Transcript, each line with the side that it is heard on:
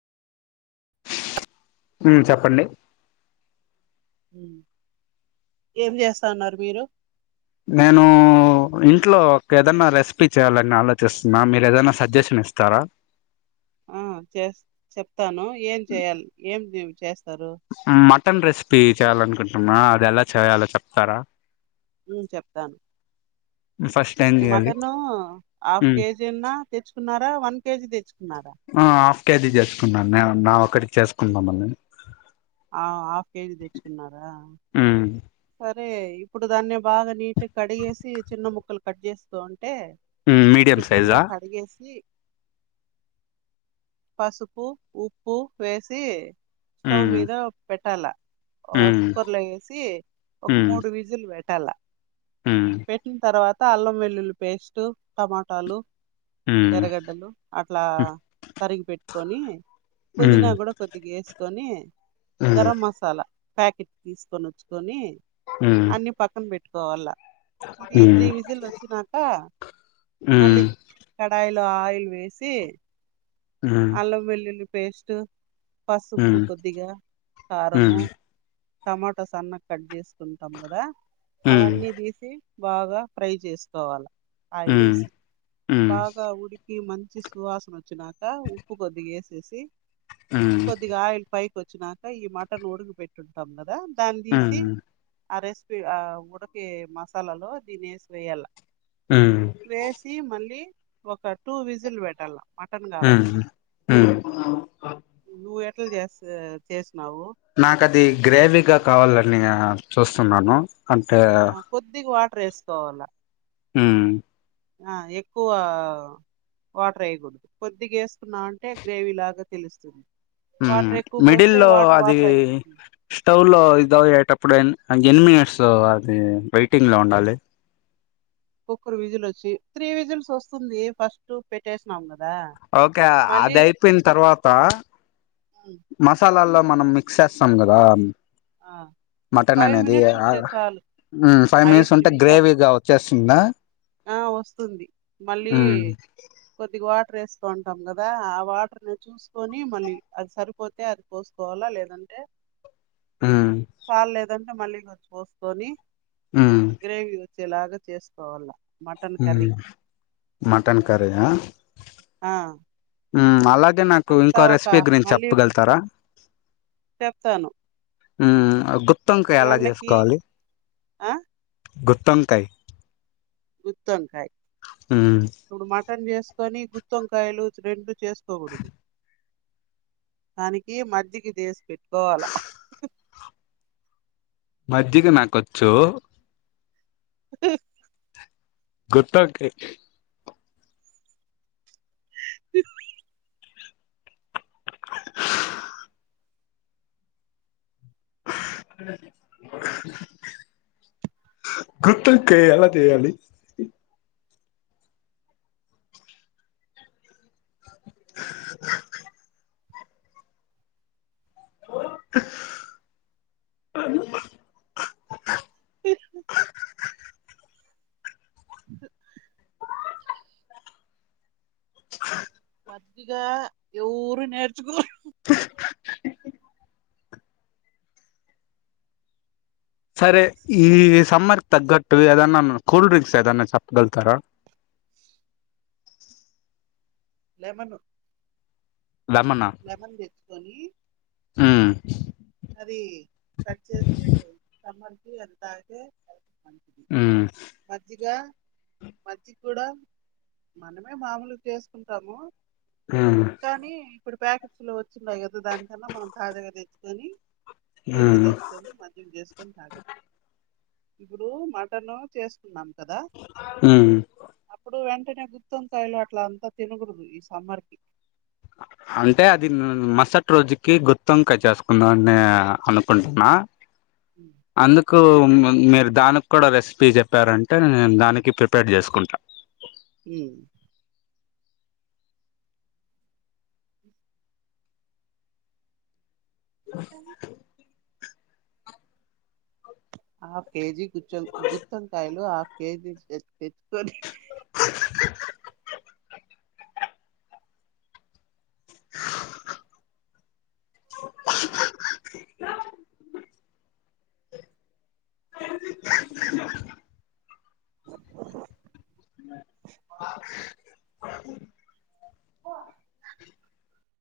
left: హ్మ్ చెప్పండి
right: హ్మ్ ఏం చేస్తా ఉన్నారు మీరు
left: నేను ఇంట్లో ఒక ఏదన్నా రెసిపీ చేయ్యాలని ఆలోచిస్తున్నా మీరు ఏదైనా సజెషన్ ఇస్తారా
right: ఆ చేస్ చెప్తాను ఏం చేయాలి ఏం చేస్తరు.
left: టన్ రెసిపీ చేయ్యాలనుకుంటున్నా అది ఎలా చేయాలో చెప్తారా.
right: హ్మ్ చెప్తాను
left: ఫస్ట్ ఏం
right: ఈ
left: చేయాలి
right: మటన్ హాఫ్
left: ఉమ్
right: కేజీన్నా తెచ్చుకున్నారా వన్ కేజీ తెచ్చు క్
left: ఆ హాఫ్ కేజీ చేసుకున్నాను నే నా ఒక్కడికి చేసుకుందాంమని.
right: ఆ ఆఫ్ కేజీ తెచ్చుకున్నారా
left: ఉమ్
right: సరే ఇప్పుడు దాన్ని బాగా నీట్ కడిగేసి చిన్న ముక్కలు కట్ చేస్కొం అంటే
left: ఉమ్ మీడియం సైజా
right: శుభ్రంగా కడిగేసి పసుపు ఉప్పు వేసి స్టవ్
left: ఉమ్
right: మీద పెట్టాల ఒక
left: ఉమ్
right: కుక్కర్ లో వేసి ఒక
left: ఉమ్
right: మూడు విజిల్లు పెట్టాల.
left: ఉమ్
right: పెట్టిన తర్వాత అల్లం వెల్లుల్లి పేస్ట్ టమాటాలు
left: ఉమ్
right: ఎర్రగడ్డలు అట్లా తరిగి పెట్టుకొని పుదీనా
left: ఉమ్
right: కూడా కొద్దిగా వేసుకొని గరం మసాలా ప్యాకెట్ తీసుకొని వచ్చుకొని అన్ని పక్కన పెట్టుకోవాలా ఇది
left: ఉమ్
right: త్రీ
left: ఉమ్
right: విజిల్ వచ్చినాక మళ్ళీ కడాయిల్ ఆయిల్ వేసి
left: ఉమ్ ఉమ్
right: అల్లం వెల్లుల్లి పేస్ట్ పసుపు కొద్దిగా కారము
left: ఉమ్ ఉమ్
right: టమాటోస్ అన్న కట్ చేసుకుంటాం కదా
left: ఉమ్ ఉమ్ ఉమ్ ఉమ్
right: అవన్నీ తీసి బాగా ఫ్రై చేసుకోవాలి ఆయిల్ వేసి బాగా ఉడిక్ కి మంచి సువాసన వచ్చినాక ఉప్పు కొద్దిగా వేసేసి
left: ఉమ్
right: కొద్దిగా ఆయిల్ పై కి వచ్చినాక ఈ మటన్ ఉడక పెట్టుంటాం కదా దాన్ని తీసి
left: ఉమ్
right: ఆ రెసిపీ ఆ ఉడకి మసాలాలో దిన్నేసి వేయ్యాల
left: ఉమ్
right: వేసి మళ్ళీ ఒక టూ విజిల్ పెట్టాల మటన్ కాబట్టి
left: హ్మ్
right: మీ ఎట్లా చేస్త చేస్ చేసినావు
left: నాక అది గ్రేవీగా కావాలని చూస్తున్నాను. అంటే
right: కొద్దిగా వాటర్ వేసుకోవాలా
left: హ్మ్
right: ఆ ఎక్కువ వాటర్ ఎయ్యకూడదు కొద్దిగా వేసుకున్నా అంటే గ్రేవీ లాగా తెలుస్తుంది.
left: హ్మ్
right: వాటర్ ఎక్కువ
left: మిడిల్
right: పోస్తే
left: లో
right: వాటర్
left: అది
right: వాటర్ అయిపోతుంది
left: స్టవ్ లో ఇదయ్యేటప్పుడు ఎన్ని మినిట్స్ అది వెయిటింగ్ లో ఉండాలి.
right: కుక్కరు విజిల్ వచ్చి త్రీ విజిల్స్ వస్తుంది ఫస్ట్ పెట్టేసినాం కదా
left: ఓకే
right: మళ్ళీ
left: అది అయిపోయిన్ తర్వాత మసాలల్లో మనం మిక్స్ చేస్తాం కదా
right: ఆ
left: మటన్
right: ఫైవ్
left: అనేది
right: మినిట్స్
left: ఆ
right: ఉంటే చాలు
left: ఉమ్ ఫైవ్ మినిట్స్
right: ఐదు
left: ఉంటే
right: నిమిషాలు
left: గ్రేవీగా వచ్చేస్తుందా
right: ఆ వస్తుంది మళ్ళీ
left: ఉమ్
right: కొద్దిగా వాటర్ వేస్ కొంటాం కదా ఆ వాటర్ని చూసుకొని మళ్ళీ అది సరిపోతే అది పోసుకోవాలా లేదంటే
left: ఉమ్
right: చాల్లేదంటే మళ్ళీ కో చుసుకొని
left: ఉమ్
right: గ్రేవీ చేలాగా చేసుకోవాల మటన్ కర్రీ
left: ఉమ్ మటన్ కర్రియా
right: ఆ
left: అలాగే నాకు
right: అంతా
left: ఇంకో
right: ఒక
left: రెసిపీ గురించి
right: మళ్ళీ
left: చెప్పగలుతారా
right: చెప్తాను
left: ఉమ్ గుత్తొంకాయ ఎలా
right: ఎండకి
left: చేసుకోవాలి
right: ఆ
left: గుత్తొంకాయ్
right: గుత్తొంకాయ్ ఇప్పుడు మ టన్ చేసుకొని గుత్తొంకాయలు రెండు చేసుకోకూడదు దానికి మజ్జికి చేసి పెట్టుకోవాల
left: మజ్జిగ నాకొచ్చు గుత్తొంకాయ్ అ గుత్తొంకాయ్ ఎలా చేయాలి అ
right: ఇ త్ అత్తిగా ఎవరు నేర్చకో
left: సరే ఉమ్ సమ్మర్కి తగట్టు ఎదన్న కూల్డ్రింగ్స్ ఎదన్న చప్పగలుతార
right: లెమను
left: లెమనా ఉమ్
right: అది కట్ చేసి సమ్మర్ కి అది తాగితే
left: ఉమ్
right: మజ్జిగూడా మనమే మామూలుగా చేసుకుంటాము
left: ఉమ్
right: కానీ ఇప్పుడు ప్యాకెట్స్ లో వచ్చిన్నాయి కదా దానికన్నా మనం తాజాగా తెచ్చుకొని పెరుగు
left: మ్మ్
right: తెచ్చుకొని మజ్జిగ చేసుకొని తాగచ్చు ఇప్పుడు మటను చేసుకున్నాం కదా
left: మ్మ్
right: అప్పుడు వెం టనే గుత్తొంకాయలు అట్ల అంతా తినకూడదు ఈ సమ్మర్కి
left: అంటే అది మరుసటి రోజుకి గుత్తొంకాయ్ చేసుకుందామని అనుకుంటున్నా అందుకు మ్ మి దానికి కూడా రెసిపీ చెప్పారంటే నేను దానికి ప్రిపేర్ చేసుకుంటా
right: ఉమ్ హాఫ్ కేజీ గుచ్చ గుత్తొంకాయలు హాఫ్ కేజీ తెచ్ తెచ్చుకొని
left: [unintelligible] [unintelligible] [unintelligible] [unintelligible] [unintelligible]